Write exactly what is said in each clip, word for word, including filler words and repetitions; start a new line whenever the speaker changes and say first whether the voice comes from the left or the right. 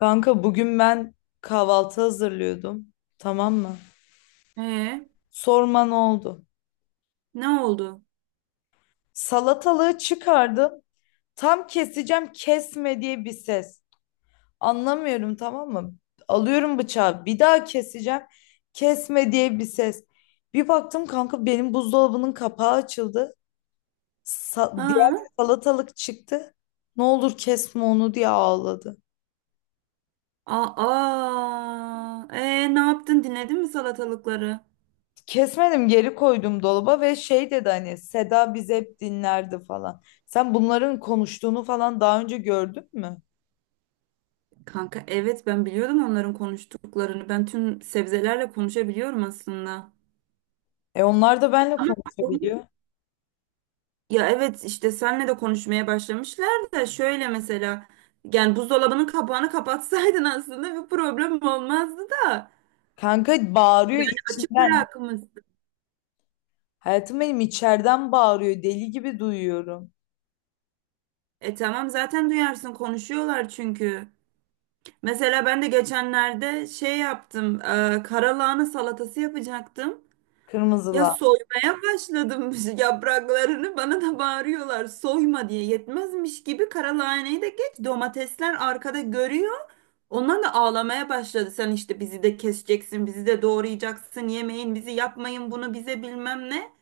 left: Kanka bugün ben kahvaltı hazırlıyordum. Tamam mı?
right: Ee,
left: Sorma, ne oldu?
right: ne oldu?
left: Salatalığı çıkardım. Tam keseceğim, kesme diye bir ses. Anlamıyorum, tamam mı? Alıyorum bıçağı, bir daha keseceğim. Kesme diye bir ses. Bir baktım kanka, benim buzdolabının kapağı açıldı. Sa- diğer
right: Ha?
left: salatalık çıktı. Ne olur kesme onu diye ağladı.
right: Aa, ee, ne yaptın? Dinledin mi salatalıkları?
left: Kesmedim, geri koydum dolaba ve şey dedi, hani Seda bizi hep dinlerdi falan. Sen bunların konuştuğunu falan daha önce gördün mü?
right: Kanka evet ben biliyordum onların konuştuklarını. Ben tüm sebzelerle konuşabiliyorum aslında.
left: E, onlar da benimle
right: Ama onun-
left: konuşabiliyor.
right: ya evet işte senle de konuşmaya başlamışlar da şöyle mesela yani buzdolabının kapağını kapatsaydın aslında bir problem olmazdı da.
left: Kanka bağırıyor
right: Yani açık
left: içinden.
right: bırakmışsın.
left: Hayatım benim içeriden bağırıyor. Deli gibi duyuyorum.
right: E tamam zaten duyarsın konuşuyorlar çünkü. Mesela ben de geçenlerde şey yaptım, e, karalahana salatası yapacaktım. Ya
left: Kırmızılar.
right: soymaya başladım yapraklarını bana da bağırıyorlar soyma diye yetmezmiş gibi karalahaneyi de geç domatesler arkada görüyor. Onlar da ağlamaya başladı. Sen işte bizi de keseceksin, bizi de doğrayacaksın, yemeyin bizi yapmayın bunu bize bilmem ne.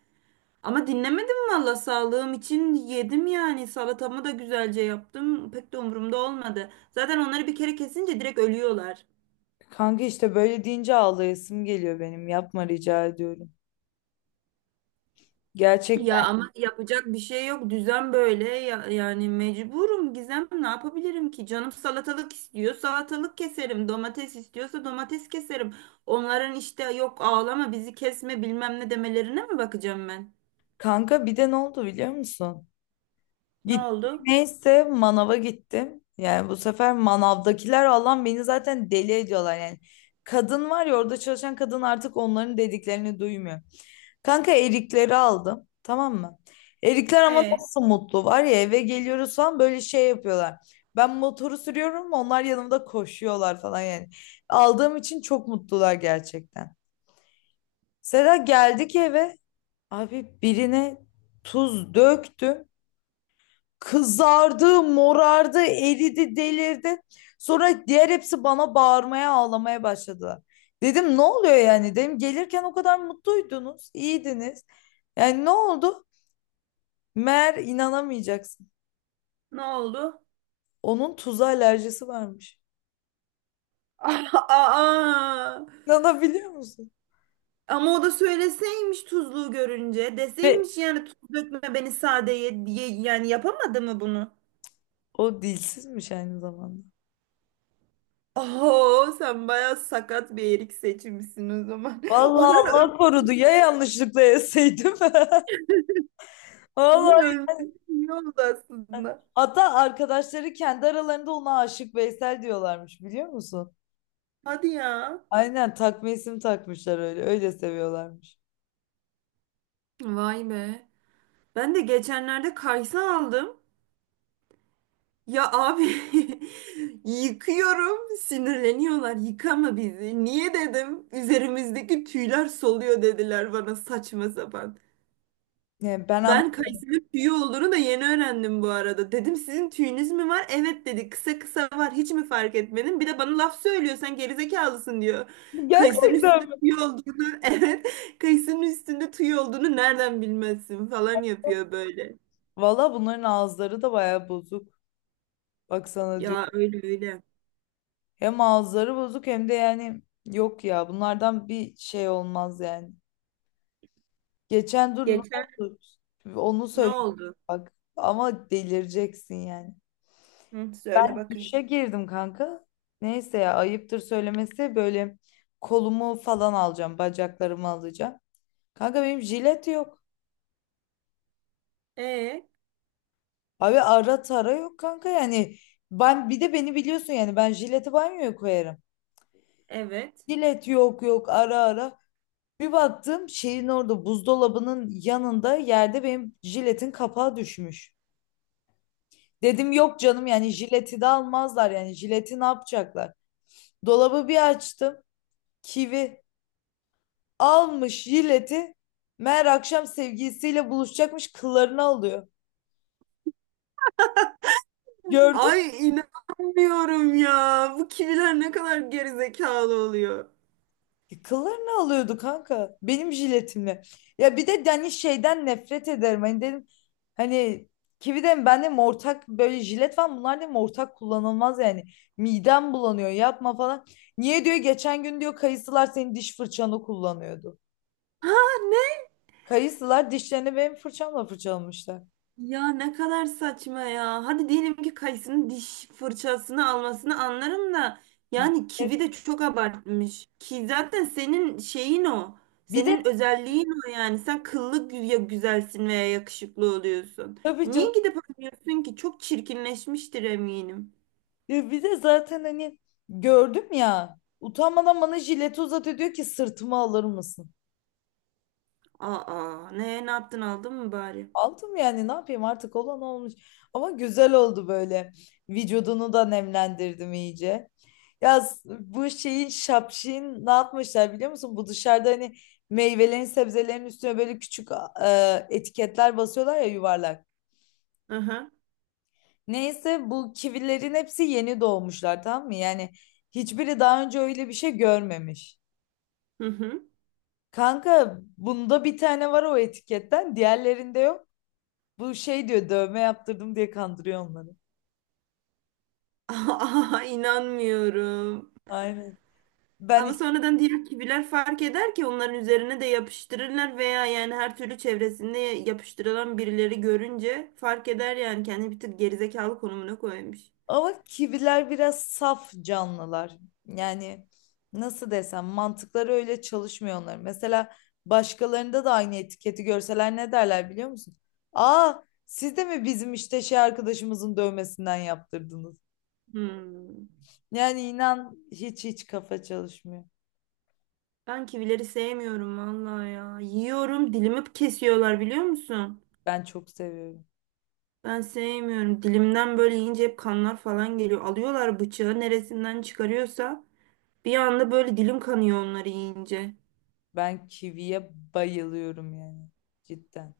right: Ama dinlemedim valla sağlığım için yedim yani salatamı da güzelce yaptım pek de umurumda olmadı. Zaten onları bir kere kesince direkt ölüyorlar.
left: Kanka işte böyle deyince ağlayasım geliyor benim. Yapma, rica ediyorum. Gerçekten.
right: Ya ama yapacak bir şey yok. Düzen böyle. Ya- yani mecburum Gizem. Ne yapabilirim ki? Canım salatalık istiyor. Salatalık keserim. Domates istiyorsa domates keserim. Onların işte yok ağlama bizi kesme bilmem ne demelerine mi bakacağım ben?
left: Kanka bir de ne oldu biliyor musun?
right: Ne
left: Gittim,
right: oldu?
left: neyse, manava gittim. Yani bu sefer manavdakiler, Allah'ım, beni zaten deli ediyorlar yani. Kadın var ya, orada çalışan kadın artık onların dediklerini duymuyor. Kanka erikleri aldım, tamam mı? Erikler ama
right: E
left: nasıl mutlu, var ya eve geliyoruz falan böyle şey yapıyorlar. Ben motoru sürüyorum, onlar yanımda koşuyorlar falan yani. Aldığım için çok mutlular gerçekten. Sera, geldik eve, abi birine tuz döktüm. Kızardı, morardı, eridi, delirdi. Sonra diğer hepsi bana bağırmaya, ağlamaya başladılar. Dedim ne oluyor yani? Dedim gelirken o kadar mutluydunuz, iyiydiniz. Yani ne oldu? Meğer inanamayacaksın.
right: ne oldu?
left: Onun tuza alerjisi varmış.
right: Aa!
left: İnanabiliyor musun?
right: Ama o da söyleseymiş tuzluğu görünce.
left: Ve
right: Deseymiş yani tuz dökme beni sade ye, ye- yani yapamadı mı bunu?
left: o dilsizmiş aynı zamanda.
right: Oo, sen bayağı sakat bir erik seçmişsin o zaman.
left: Vallahi
right: Onun öl
left: Allah korudu ya, yanlışlıkla yeseydim.
right: onun
left: Vallahi
right: ölmesi iyi oldu aslında.
left: hatta arkadaşları kendi aralarında ona aşık Veysel diyorlarmış, biliyor musun?
right: Hadi ya.
left: Aynen, takma isim takmışlar öyle. Öyle seviyorlarmış.
right: Vay be. Ben de geçenlerde kaysa aldım. Ya abi yıkıyorum. Sinirleniyorlar. Yıkama bizi. Niye dedim? Üzerimizdeki tüyler soluyor dediler bana saçma sapan.
left: Yani ben
right: Ben
left: anlamadım.
right: kayısının tüyü olduğunu da yeni öğrendim bu arada. Dedim sizin tüyünüz mü var? Evet dedi. Kısa kısa var. Hiç mi fark etmedin? Bir de bana laf söylüyor. Sen gerizekalısın diyor. Kayısının üstünde
left: Gerçekten mi?
right: tüy olduğunu, evet. Kayısının üstünde tüy olduğunu nereden bilmezsin falan yapıyor böyle.
left: Valla bunların ağızları da bayağı bozuk. Baksana diyor.
right: Ya öyle öyle.
left: Hem ağızları bozuk hem de, yani, yok ya, bunlardan bir şey olmaz yani. Geçen, dur ne
right: Geçen
left: oldu? Onu
right: ne
left: söyle
right: oldu?
left: bak. Ama delireceksin yani.
right: Hı, söyle bakayım.
left: Duşa girdim kanka. Neyse ya, ayıptır söylemesi, böyle kolumu falan alacağım, bacaklarımı alacağım. Kanka benim jilet yok.
right: Ee,
left: Abi ara tara yok kanka, yani ben, bir de beni biliyorsun, yani ben jileti banyoya koyarım.
right: evet.
left: Jilet yok yok, ara ara. Bir baktım şeyin orada, buzdolabının yanında yerde benim jiletin kapağı düşmüş. Dedim yok canım, yani jileti de almazlar, yani jileti ne yapacaklar? Dolabı bir açtım, kivi almış jileti, meğer akşam sevgilisiyle buluşacakmış, kıllarını alıyor. Gördün.
right: Ay inanmıyorum ya. Bu kiviler ne kadar gerizekalı oluyor.
left: E, kıllarını alıyordu kanka. Benim jiletimle. Ya bir de hani şeyden nefret ederim. Hani dedim, hani kivi de ben de ortak böyle jilet var. Bunlar dedim ortak kullanılmaz yani. Midem bulanıyor, yapma falan. Niye diyor, geçen gün diyor kayısılar senin diş fırçanı kullanıyordu.
right: Ha ne?
left: Kayısılar dişlerini benim fırçamla fırçalamışlar.
right: Ya ne kadar saçma ya. Hadi diyelim ki kayısının diş fırçasını almasını anlarım da yani
left: Evet.
right: kivi de çok abartmış. Ki zaten senin şeyin o.
left: Bir de
right: Senin özelliğin o yani. Sen kıllı gü- ya güzelsin veya yakışıklı oluyorsun.
left: tabii canım,
right: Niye gidip alıyorsun ki? Çok çirkinleşmiştir eminim.
left: ya bir de zaten hani gördüm ya, utanmadan bana jileti uzatıyor, diyor ki sırtıma alır mısın?
right: Aa, ne ne yaptın aldın mı bari?
left: Aldım, yani ne yapayım, artık olan olmuş. Ama güzel oldu böyle. Vücudunu da nemlendirdim iyice. Ya s- bu şeyin şapşin ne yapmışlar biliyor musun? Bu dışarıda hani meyvelerin sebzelerin üstüne böyle küçük, e, etiketler basıyorlar ya, yuvarlak.
right: Aha.
left: Neyse bu kivilerin hepsi yeni doğmuşlar, tamam mı? Yani hiçbiri daha önce öyle bir şey görmemiş.
right: Hı hı. Hı.
left: Kanka bunda bir tane var o etiketten, diğerlerinde yok. Bu şey diyor dövme yaptırdım diye kandırıyor onları.
right: Aa, inanmıyorum.
left: Aynen. Ben
right: Ama
left: hiç-
right: sonradan diğer kiviler fark eder ki onların üzerine de yapıştırırlar veya yani her türlü çevresinde yapıştırılan birileri görünce fark eder yani kendi bir tık gerizekalı konumuna koymuş.
left: Ama kiviler biraz saf canlılar. Yani nasıl desem, mantıkları öyle çalışmıyor onların. Mesela başkalarında da aynı etiketi görseler ne derler biliyor musun? Aa, siz de mi bizim işte şey arkadaşımızın dövmesinden yaptırdınız?
right: Hmm.
left: Yani inan hiç hiç kafa çalışmıyor.
right: Ben kivileri sevmiyorum vallahi ya. Yiyorum dilimi kesiyorlar biliyor musun?
left: Ben çok seviyorum.
right: Ben sevmiyorum. Dilimden böyle yiyince hep kanlar falan geliyor. Alıyorlar bıçağı neresinden çıkarıyorsa bir anda böyle dilim kanıyor onları yiyince.
left: Ben kiviye bayılıyorum yani, cidden.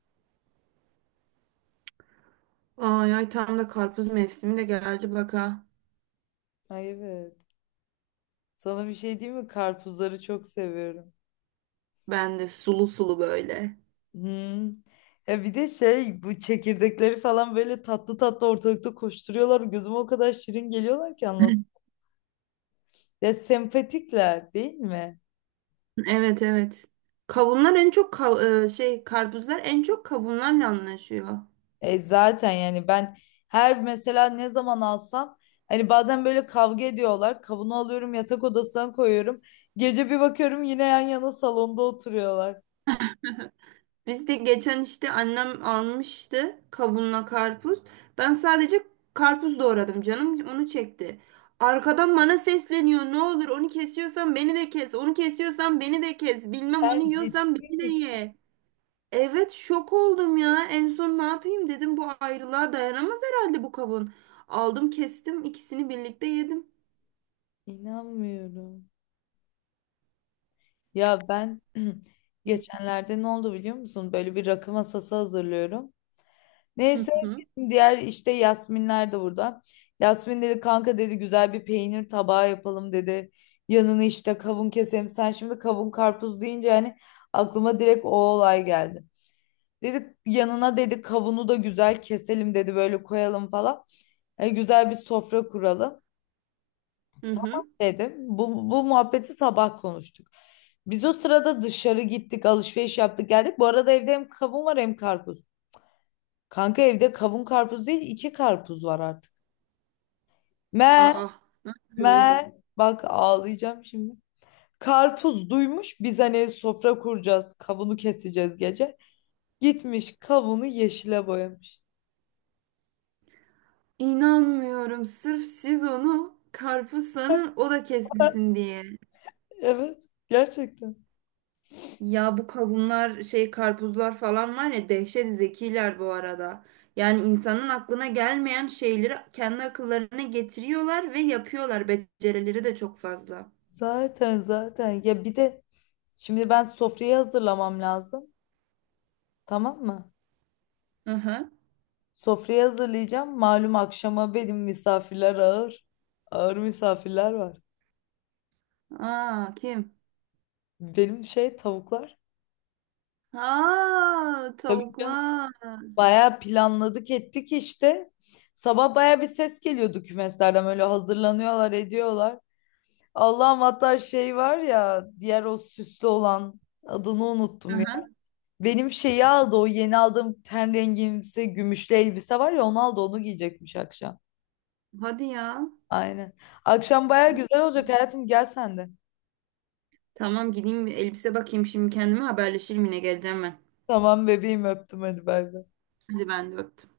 right: Ay ay tam da karpuz mevsimi de geldi bak ha.
left: Ay evet. Sana bir şey diyeyim mi? Karpuzları çok seviyorum.
right: Ben de sulu sulu böyle.
left: Hmm. Ya bir de şey, bu çekirdekleri falan böyle tatlı tatlı ortalıkta koşturuyorlar. Gözüme o kadar şirin geliyorlar ki, anlat. Ya sempatikler değil mi?
right: Evet evet. Kavunlar en çok kav- e, şey karpuzlar en çok kavunlarla anlaşıyor.
left: E zaten yani ben her, mesela ne zaman alsam hani, bazen böyle kavga ediyorlar. Kavunu alıyorum yatak odasına koyuyorum. Gece bir bakıyorum yine yan yana salonda oturuyorlar.
right: Biz de geçen işte annem almıştı kavunla karpuz. Ben sadece karpuz doğradım canım onu çekti. Arkadan bana sesleniyor. Ne olur onu kesiyorsan beni de kes. Onu kesiyorsan beni de kes. Bilmem onu
left: Ben, ciddi
right: yiyorsan beni de
left: misin?
right: ye. Evet şok oldum ya. En son ne yapayım dedim bu ayrılığa dayanamaz herhalde bu kavun. Aldım kestim ikisini birlikte yedim.
left: İnanmıyorum. Ya ben
right: Hı
left: geçenlerde ne oldu biliyor musun? Böyle bir rakı masası hazırlıyorum. Neyse
right: hı.
left: bizim diğer işte Yasminler de burada. Yasmin dedi kanka dedi, güzel bir peynir tabağı yapalım dedi. Yanını işte kavun keselim. Sen şimdi kavun karpuz deyince yani aklıma direkt o olay geldi. Dedi yanına dedi kavunu da güzel keselim dedi, böyle koyalım falan. E, güzel bir sofra kuralım
right: Hı hı.
left: dedim. Bu, bu muhabbeti sabah konuştuk. Biz o sırada dışarı gittik, alışveriş yaptık geldik. Bu arada evde hem kavun var hem karpuz. Kanka evde kavun karpuz değil, iki karpuz var artık. Men,
right: Aa, nasıl oldu?
left: men. Bak ağlayacağım şimdi. Karpuz duymuş biz hani sofra kuracağız. Kavunu keseceğiz gece. Gitmiş kavunu yeşile boyamış.
right: İnanmıyorum. Sırf siz onu karpuz sanın, o da kesilsin diye.
left: Evet, gerçekten.
right: Ya bu kavunlar, şey karpuzlar falan var ya dehşet zekiler bu arada. Yani insanın aklına gelmeyen şeyleri kendi akıllarına getiriyorlar ve yapıyorlar. Becerileri de çok fazla.
left: Zaten zaten. Ya bir de şimdi ben sofrayı hazırlamam lazım. Tamam mı?
right: Hı hı.
left: Sofrayı hazırlayacağım. Malum akşama benim misafirler ağır. Ağır misafirler var.
right: Aa, kim?
left: Benim şey, tavuklar.
right: Aa,
left: Tabii canım.
right: tavuklar.
left: Bayağı planladık ettik işte. Sabah bayağı bir ses geliyordu kümeslerden, böyle hazırlanıyorlar ediyorlar. Allah'ım, hatta şey var ya diğer o süslü olan, adını
right: Hı
left: unuttum ya.
right: hı.
left: Benim şeyi aldı, o yeni aldığım ten rengimsi gümüşlü elbise var ya, onu aldı, onu giyecekmiş akşam.
right: Hadi ya.
left: Aynen. Akşam bayağı güzel olacak, hayatım gel sen de.
right: Tamam gideyim bir elbise bakayım şimdi kendime haberleşirim yine geleceğim ben.
left: Tamam bebeğim, öptüm, hadi bay bay.
right: Hadi ben de öptüm.